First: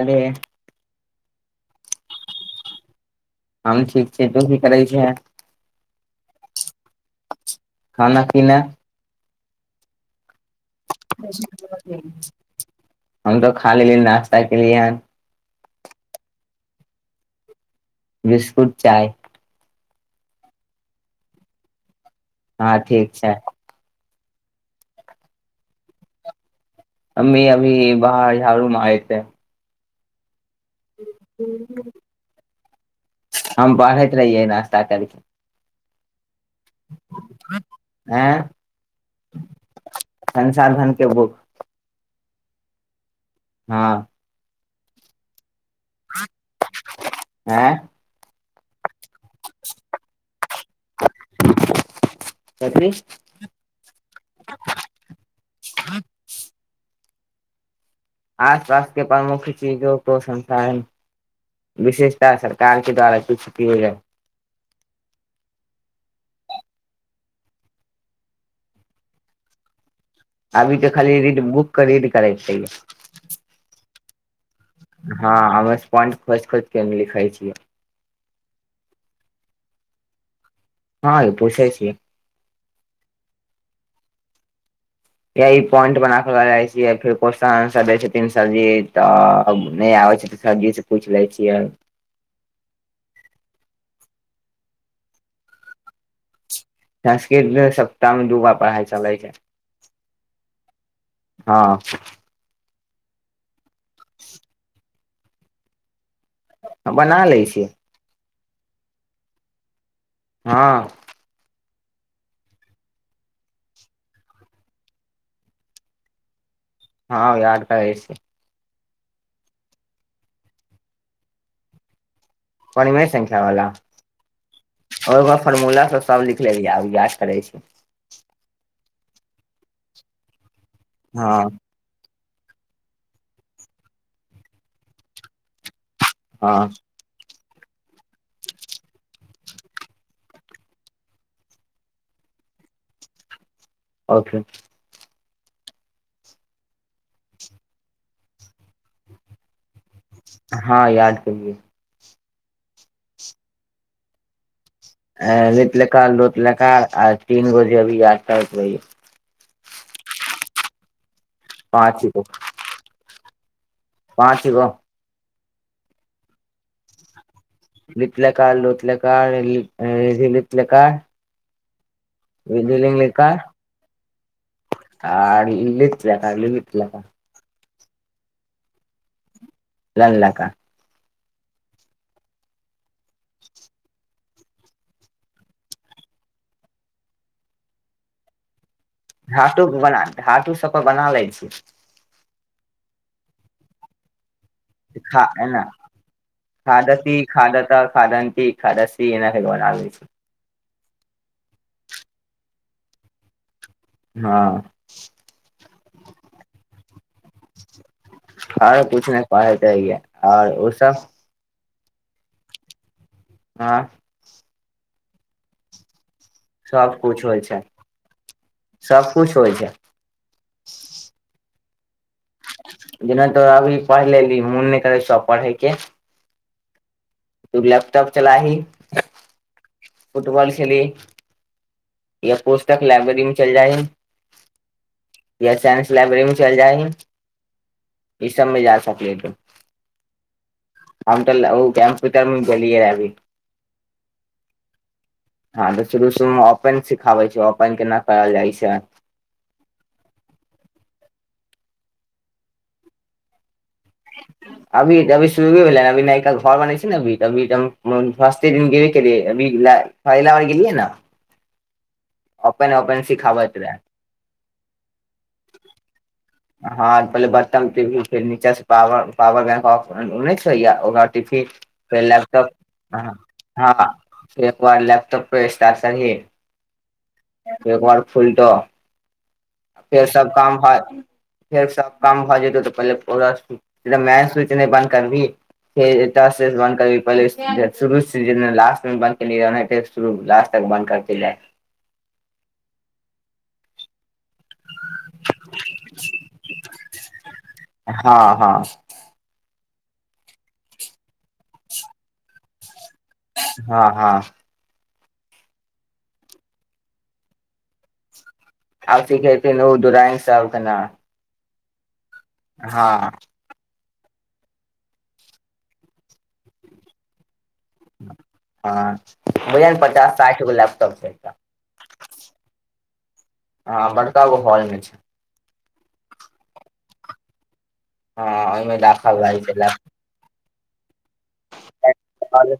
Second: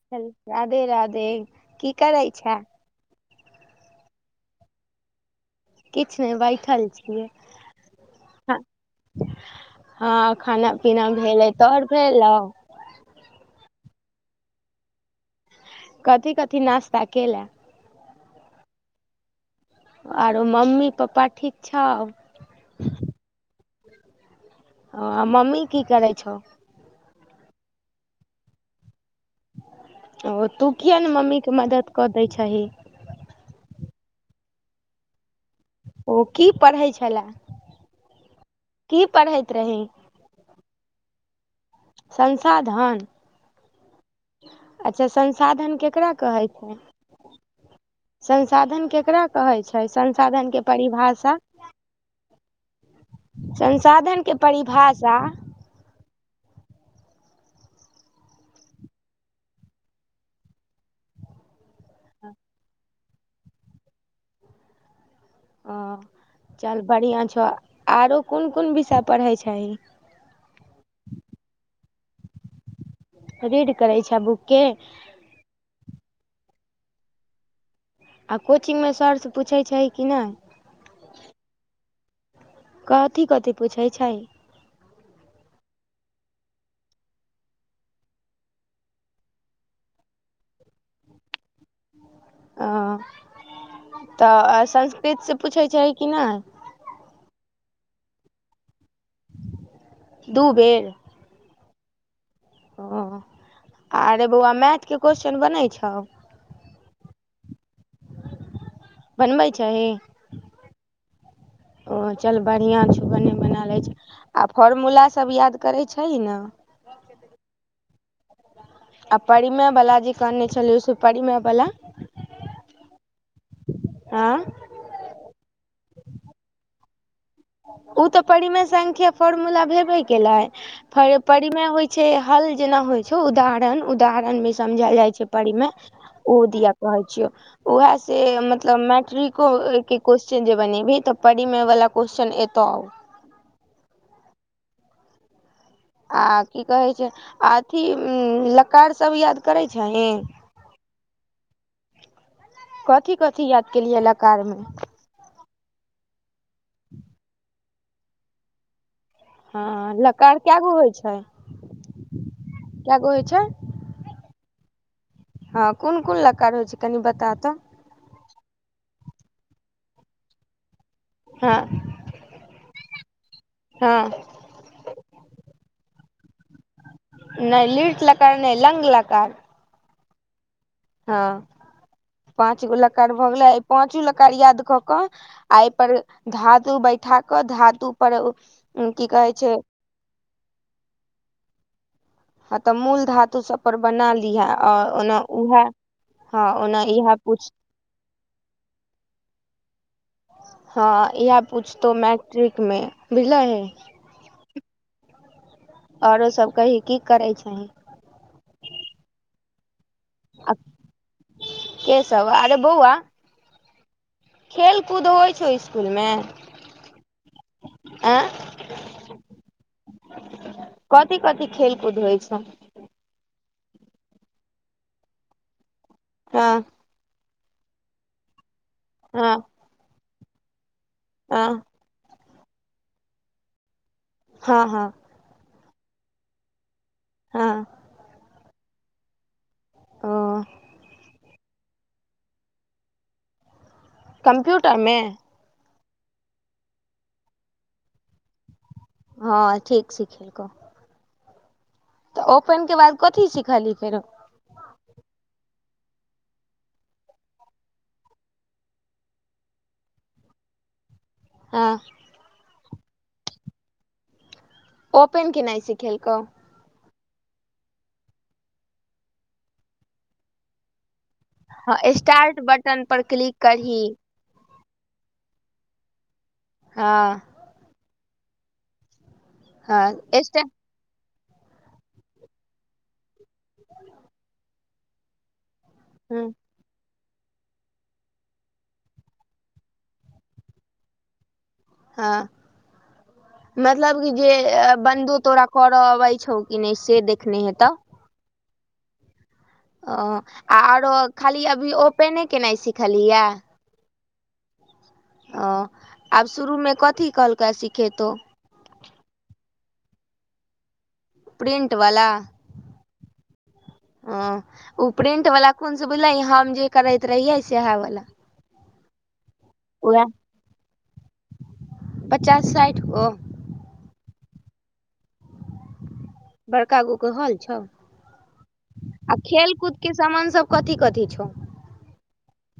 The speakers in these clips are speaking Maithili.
अरे राधे राधे की करै छै? हम ठीक छि तु कि करै छै किछ नए बैठल छियै खाना पीना हँ खाना पीना भेलै तोहर भेलौ हम तऽ खा लेलियै नास्ता के लेल। कथि कथि नास्ता केएला बिस्कुट चाय आरो मम्मी पप्पा ठीक छौ हँ ठीक छै ओ आ मम्मी की करै छौ मम्मी अभी बाहर झाड़ू मारय छथिन। ओ तू किया ने मम्मी के मदत कऽ दै छही हम बढ़ैत रहियै नास्ता करके ओ की पढ़ै छलए हे रही संसाधन के बुक संसाधन हँ अच्छा संसाधन केकरा कहै छै ऐं संसाधन केकरा कहे छै संसाधन के परिभाषा कथी संसाधन के परिभाषा आस पास के प्रमुख चीजों को संसाधन विशेषताः सरकार के द्वारा किछु किए जाय ओ चल बढ़िआँ छौ आरो कोन कोन विषय पढ़ै छैही अभी त खाली रीड बुक के रीड करै छीय रीड करै छै बुक के हँ अमे्पॉट खोज खोज के लिखाइ छियै आ कोचिंग मे सर से पूछै छैही कि नय हँ ये पोछै छियै कथी कथी पूछैय छही यए पॉइंट बना कऽ लऽ जाइत छियै, फेर क्वेश्चन-आंसर दैत छथिन सरजी, तऽ नहि आबैत छै। सरजी स पूछ लै छियैन अ तऽ संस्कृत से पूछै छहि कि नै संस्कृतोइ सप्तामे दुबार पढ़ाइ चलै। छै दुबेर हां अ अरे बौआ मैथ के कोसचन बनै छौ हाँ बना लै छियै बनबै छहि हां ओ चल बड़िया छौ भने बना लै छहि आ फॉरमुला सब याद करै छहि ने हाँ याद करै छियै आ परिमेबला जे कहने छलियै से परिमेबला परिमे संख्या बला हँ और फरमुला सब सब लिख लेलियै आब याद करै छीय उ तऽ परिमय संख्या फॉर्मूला भेबे केलै फर हँ परिमय होय छै, हल जेना होय छो उदाहरण, उदाहरण मे समझल जाय छै परिमेय ओ हँ दिया कहै छियौ। वाएह से मतलब मैट्रिको के कोसचन जे बनेभी तऽ परिमेय वला कोस चन एतौ। अच्छा। आ कि कहै छै अथी उम्म लकार सब याद करै छहि। हां याद केलियै। कथी-कथी याद केलि हे लकार मे। ए लीट् लकार, लोट् लकार आ तीनगो जे अभी याद [unintelligible] हां लकार काएगो होय छै। पाँचगो। काएगो होय छै। पाँचगो। हां कुन-कुन लकार होय छै कनि बता ते। लिट् लकार, लोट् लकार ली [unintelligible] लिट् लकार। हां। [unintelligible] लकार आर लिट् लकार लृलिट् लकार। नै लिट् लकार नै लंग लकार। लंग लकार। हां पाँचगो लकार भ गेलै, इ पांचो ल कार याद क कऽ आ ए पर धातु बैठा कऽ धातु पर उ धातु बला, धातु सब पे बना लै छी। हां तऽ मूल धातु सब पर बना लिहे। आ ओना सिखा एना। उएह हँ ओना इएह खादति, पूछ खादतः, खादन्ति, खादसि एना कैर के बनाबै छी। हां इहाए पुछतौ मैट्रिक मे बुझलहि। हां। औरो सब कहि कि करै छहि। आरो कुछ नै पढ़े-तढ़े रिहै आ और उ सब के सब आरे बौअवा हां। खेल-कुद होय छौ स्कूल मे। सब कुछ होय छै, सब कुछ होय छै। कथि-कथि खेलकूद होय छौ। जेना तु अभी पढ़ लेलहि मुन नै करै छौ आब पड़हैके। हां। तू लैपटॉप चलाही। हां। फुटबॉल खेली। आ। या पुस्तक लाइब्रेरी मे चैल जाएही। हां-हां। या साइंस लाइब्रेरी मे चैल जाएही। हां। ई सबमे जा सकले क अं। हम तऽ कैम्पपरमे गेल रहिये अभी। कम्प्यूटरमे हँ तऽ शुरू शुरूमे ओपन सिखाबै छैय ओपन केना करल जाइ छैय। हँ ठीक सिखेलकौ। तऽ ओपन के बाद कथी सिखली फेरो। अभी अभी शुरूये भेलेये अभी नइका घर बनै छैय ने अभी अभी फस्टे दिन गेेबे कर लिये अभी। फाइल आने ले गेलियै न। हँ। अपन अपन सिखाबत रहै। ओपेन केनइ सिखेलको। हँ पहिले बर्न पे भी फेर नीच से प पर बैंकऑ हो फि फी हँ फेर स्टार्ट लेपटॉप बटन पर हँ क्लिक करही हँ। एकबार लेपटॉप पे स्टारस ही। हँ। एक बार फुलटो फेर हँ सब स्टार्ट काम ह फेर सब काम भऽ जेतौ तऽ पहिले ओकरा मैन सच नहि बन्द करबही। फेर हूँ एतासे बन करी। पहले शुरू से लास्ट मे ब क श लास्ट तक बन्द करत रहै। हँ मतलब कि जे बन्दु तोरा करऽ अबै छौ की नहि से देखने हेतऽ। हँ हँ। अ आरो खाली अभी ओपेने केनाइ सिखलीेये। हँ हँ। ओ आब शुरूमे कथी कहलकै सिखेतहु। आब सिखेतुन उ ड्राइंग सब केना। प्रिंट वला। हँ। हँ ओ प्रिंट वाला कोन से बुझले हम जे करेैत रहिये। सेहा वला। हँ बुझो ने उएह पचास साठि गो लैपटॉप छैय इकरा। पचास साठि गो। हँ बड़का गो हॉलमे छैय। बड़का गो के हॉल छौ। हँ ओहिमे आ राखल रहै खेल छैय कूद लैप के सामान सब कथी कथी छौ। हलो।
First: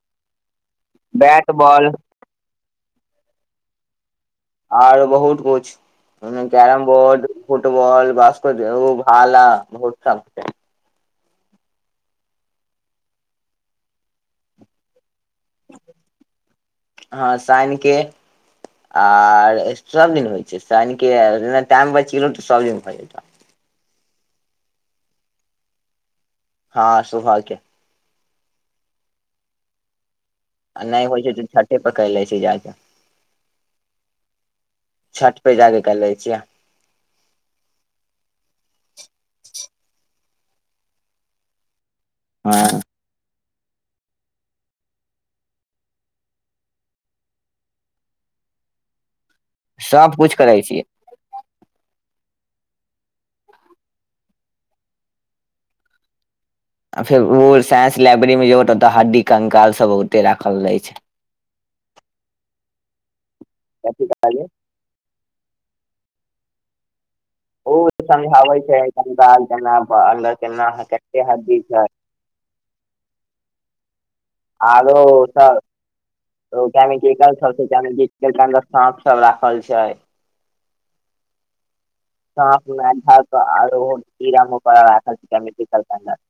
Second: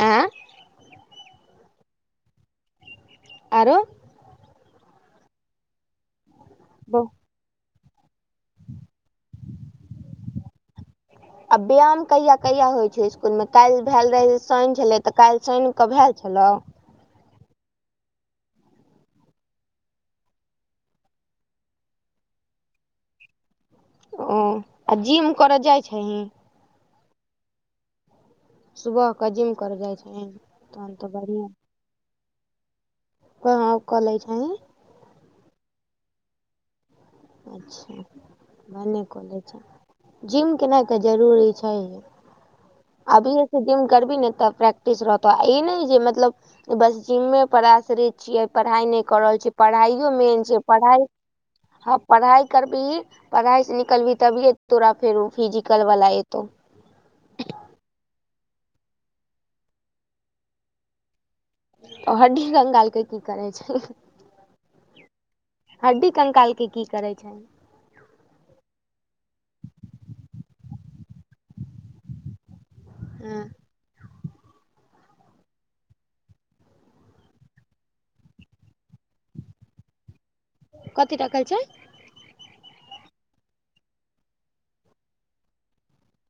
आँ। बैट बॉल आरो। आरो बहुत कुछु ओमे कैरम बोर्ड फुटबॉल बासकट एगो भाला बहुत सभ छैय। आ व्यायाम कहिया कहिया होइत छैय इसकुलमे काल्हि भेल रहै शनि छलै तऽ काल्हि शानि कऽ भेल छलै। हँ शनिके [inaudible] आर एक्स्ट्रा दिन होइ छै शनिके आ जेना टाइम बचि गेलै त सबदिन भ जेत। ओ आ जिम कर जाइ छहीं? हँ सुबह के। सुबह क जिम कर जाइ छहीन? आ नै होइ छै त छते पर कैर लै छिअइ जा के। कहां क लै छहीं? छत पर जाके कर लै छियै। अच्छा [inaudible] भने क लै छें। [inaudible] जिम केनाइ त जरूरी छैहे‌ हँ [inaudible] अभीए सं जिम करभी ने त प्रैक्टिस रहतौ। ई नै जे मतलब बस जिम्मे पर आश्रित छिअइ, पढ़ाई नै क रहल छी। पढ़ाइयो सब कुछ मेन करै छै छियै पढ़ाई पढ़ाई करबिही, पढ़ाई से निकलभी तभिए तोरा फेर ओ फिजिकल वाला एतौ। आ फेर ओ साइंस लाइब्रेरी मे जो त हड्डी कंकाल सब ओतै राखल रहै छै। ओ हड्डी कंकालके की करै छै? कथी कहलियै हड्डी कंकाल के की करै छै? ओ समझाबै छै कंकाल केना पर अन्दर केना केते हड्डी छै। हँ। आरो ओत [unintelligible] साँप सब राखल छै। [inaudible] कथी रखल छै? सांप, मेढ़क आरो कीड़ा मकौड़ा सब [unintelligible]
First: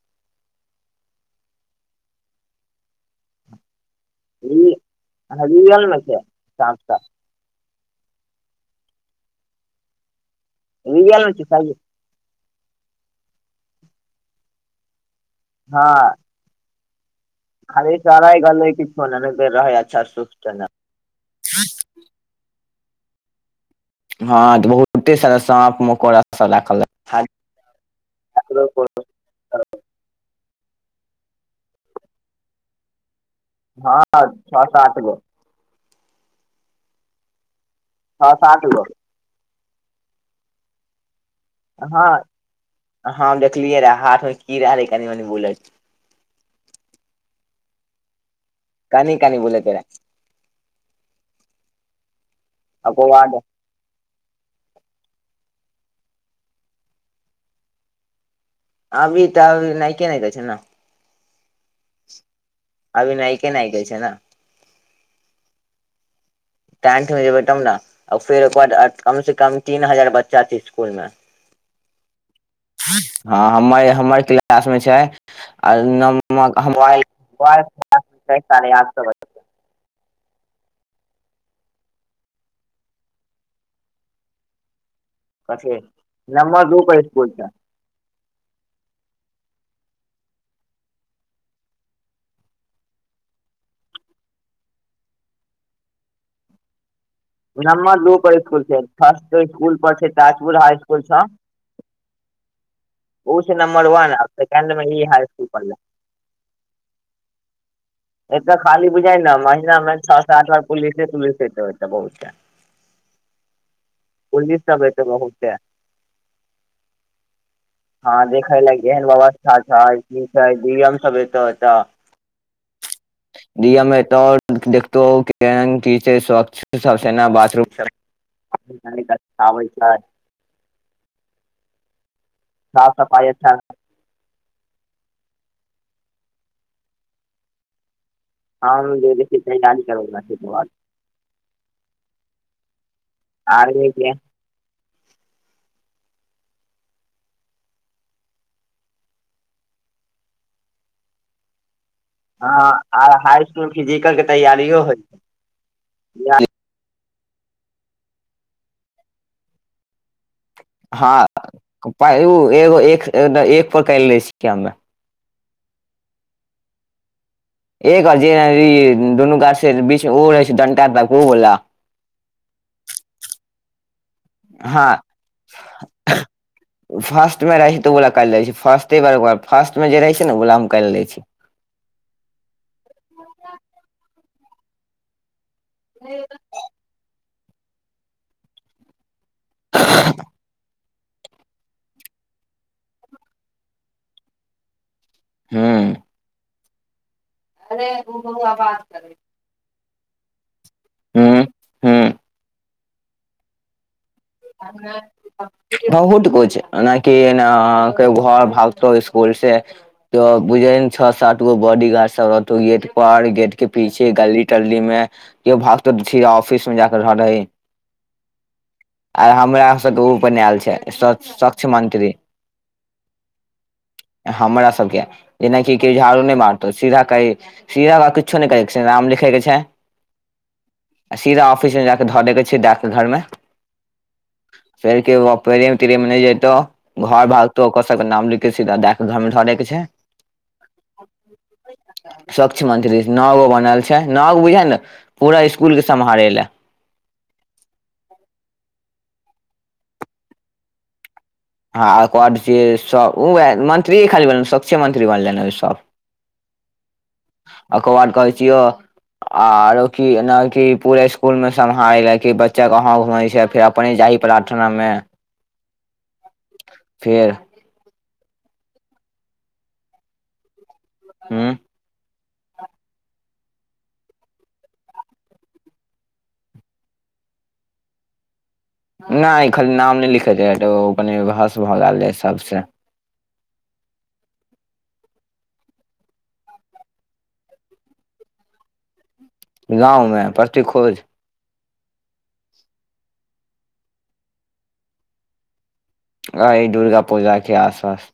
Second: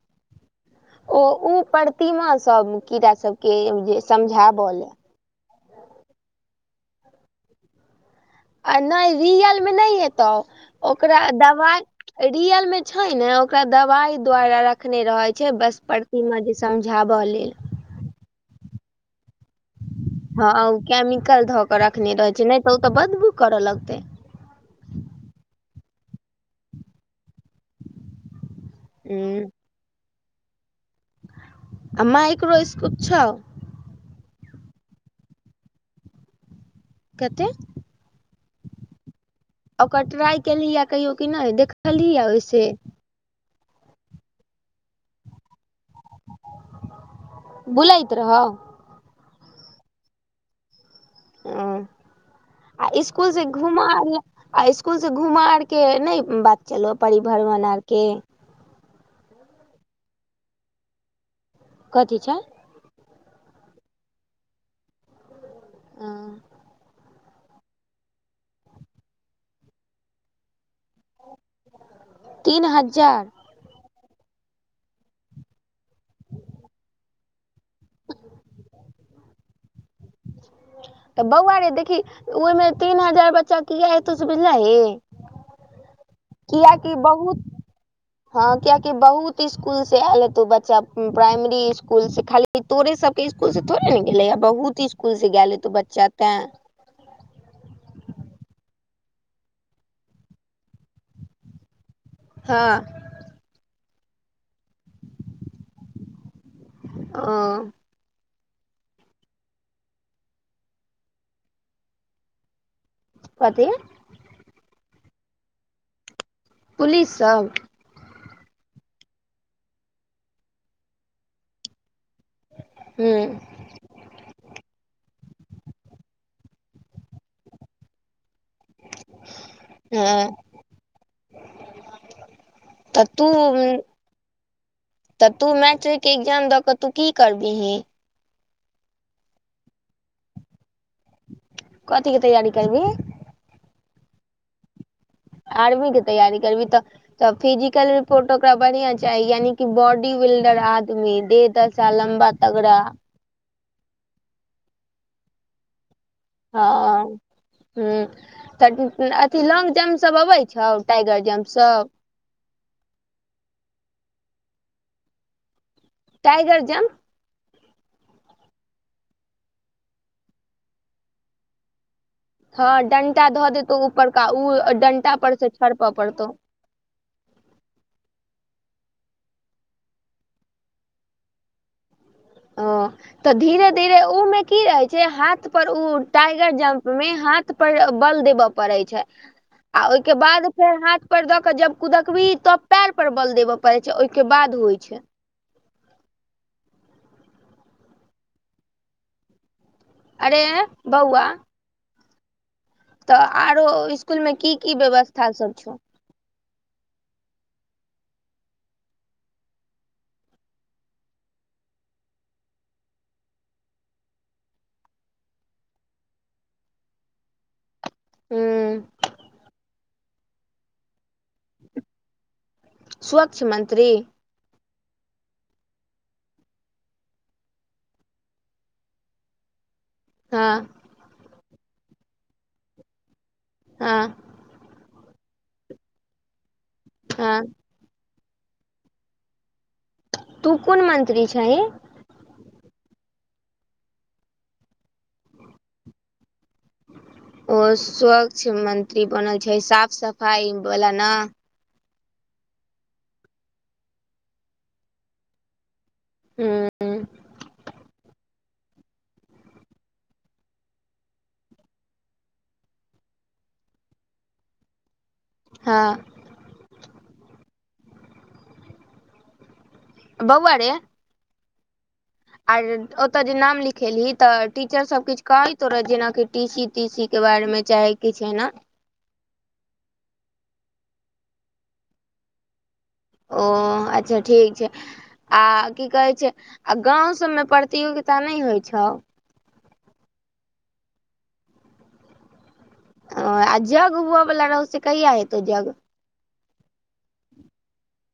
ओ, उ प्रतिमा सब कीड़ा सबके जे समझाब ले। हं रियलमे छै सांप सब। अ नै रियलमे नै हेतौ सब ओकरा रियल मे छै सही दवाइ रियल में छै ने ओकरा दवाई द्वारा रखने रहै छै बस हँ प्रतिमा जैस समझाब लेल। हँ [unintelligible] ओ केमिकल ध क रखने रहै छै नै त ओ त बदबू कर लगतै हँ बहुते सारा साँप मकोड़ा सब राखल रहै। [inaudible] [unintelligible] हुं। आ माइक्रो स्कोप छौ? हँ छ सात गो। कते? छ सात गो। [inaudible] ओकर ट्राई केलहीए कहियो कि नै देख हं [inaudible] हं देखलियै रहा हाथमे कीड़ा रहै कनी मनी बुलैत। बुलैत रहौ? कनी कनी बुलैते रहा। हं [inaudible] आ ओकर इसकुल बाद से घुम आर आ इसकूल स घुम आर के नै बात चललौ परिभरमण आर के? अभी त अबी नैके ने दै छै ने। कथी छै? अभी नाइके नाइके छै न। हं। [inaudible] टेंथ में जेबै तब न। आ फेर ओकर बाद कम से कम तीन हजार बच्चा छै इसकुल मे। तीन हजार? हँ हमर -हमर क्लास मे छै, आ नोंमा हं मोबाइल मोआयल। छय साढे आठ सौ बच्चा। तऽ बौआ रे देखी, ओहिमे तीन हजार बच्चा किये हेतेय से बुझलही कथी, नम्मर दू कियाकि पर स्कूल बहुत छै। हँ कियेकि बहुत स्कूल से आयल हेतो बच्चा, प्राइमरी स्कूल स खाली। ई तोरे सबके स्कुल से थोड़े ने गेले है, बहुत स्कुल से गेले हेतय बच्चा तें। नमर दू पर स्कुल छै, फर्स्ट स्कुल पर छय ताजपुर हाई स्कुल सब। हँऽ ओ छै नंबर वन आ सेकेंड में ई हाईकूल परलय। अंऽ एतऽ खाली बुझाय न महिनामे सात -आठ बार पुलिसे -पुलिसे चल छ बहुत टाइम। कथी पुलिस सब एते बहुते। पुलिससभ हँ देखेय ले, केहन व्यवस्था छै, की छै डी म सब एत अत। हूंउ डी एम ऐतो और देखतौ की केहन की छय, स्वच्छ सेना बाथरूम सब [unintelligible] आबै छय। हँ साफ त सफाइ तूंउ अच्छा तऽ तू मैट्रिक के एग्जाम दऽ कऽ, तू की करबही [unintelligible] कथी के तैयारी करबी। आर्मी के। आर्मी के तैयारी करबी तऽ तऽ फिजिकल रिपोर्ट ओकरा बढ़िया चाही, यानि की बॉडी बिल्डर आदमी दे दशा लम्बा हँ तगड़ा आर हाई स्कुल फिजिकल के तैयारियो होइ छय। हँऽ हुं तऽ अथी लौंग जम्प सब अबय छो टाइगर जम्प सब पाय एगो -एगो एक [unintelligible] टाइगर जम्प एकर जे दुनू गाछ से बीच ओ रहै छै डंटाद क वो बला। हं डंटा धऽ देतहु ऊपरका, उ हँ डंटा पर स छड़प पड़तौ। फास्टमे रहाय तऽ ओ बला कैल जाय छय, फर्स्टे बार फर्स्ट मे जे रहे छै ने, उ बला में कैल जाय छय। ओ तऽ धीरे धीरे उ मे की रहे छै, हाथ पर उ टाइगर जम्प मे हाथ पर बल देब पड़ै छै, आ ओहिके बाद फेर हाथ पर दक जब कुदकभी तब पैर पर बल देबे पड़े छै, ओहिके बाद उ होइ छै। उं अरे [unintelligible] अरे बौआ हुंउ तऽ आरो इस- हँ हुडको छै। ऐनाहकी न न घर भागतौ स्कुल से। त बुझयन छ सात गो बॉडीगार्ड सब रहतो गेट पर, गेट के पीछे गली- टली में। केओ भागतो छय ऑफिस मे जाक रह लय। हू आ हमरा सबके उ बनायल छै स सक्ष मंत्री। स्वच्छ मंत्री हमरा सबके जेनाकि कि झाड़ू नहि मारतौ सीधा कही [inaudible] किछो नहि करै छै नाम लिखे के छै। हँ। आ सीधा ऑफिस मे जा के धऽ दे के छै डाक घरमे। आँ। फर के बर तरे मिन जेतौ घर हँ भागतौ। ओक सब के नाम लिख कऽ सीधा डॉक घर मे घऽ दय के छै। तू कुन मंत्री छही? स्वच्छ मंत्री नओ गो बनल छै नओ गो बुझ ने पूरा स्कूल के सम्हारे ले। ओ स्वच्छ मंत्री बनल छै साफ सफाई वला न? हँ कर बाद जे सब मंत्री खाली बन स्वच्छ मंत्री बनले सभ। हूँ हूँ। ओकर बाद कहै छियौ। आरो की ने की पूरा स्कूल मे सम्हाराय ले कि बच्चा कहं घुम छै फेर अपने जाही प्रार्थनामे। हँ। फेर। बौउआ रे। हूं। आर ओतय जे नाम लिखेलही तऽ टीचरसभ किछ कहैतो रहत जेनाकि टी सी ती सी के बारे मे चाहे किछ एना? नहि खाली नाम नहि लिखैत छै ओ कनि बहस भऽ गेल रहै सबसे। ओ अच्छा ठीक छै। आ की कहे छै आ गांव सबमे प्रतियोगिता नहि होइ छौ? गाँवमे प्रति खोज। ओ आ जग हुउ बला रह से्य कहिया हेतो जग? आइ दुर्गा पूजाके आस पास।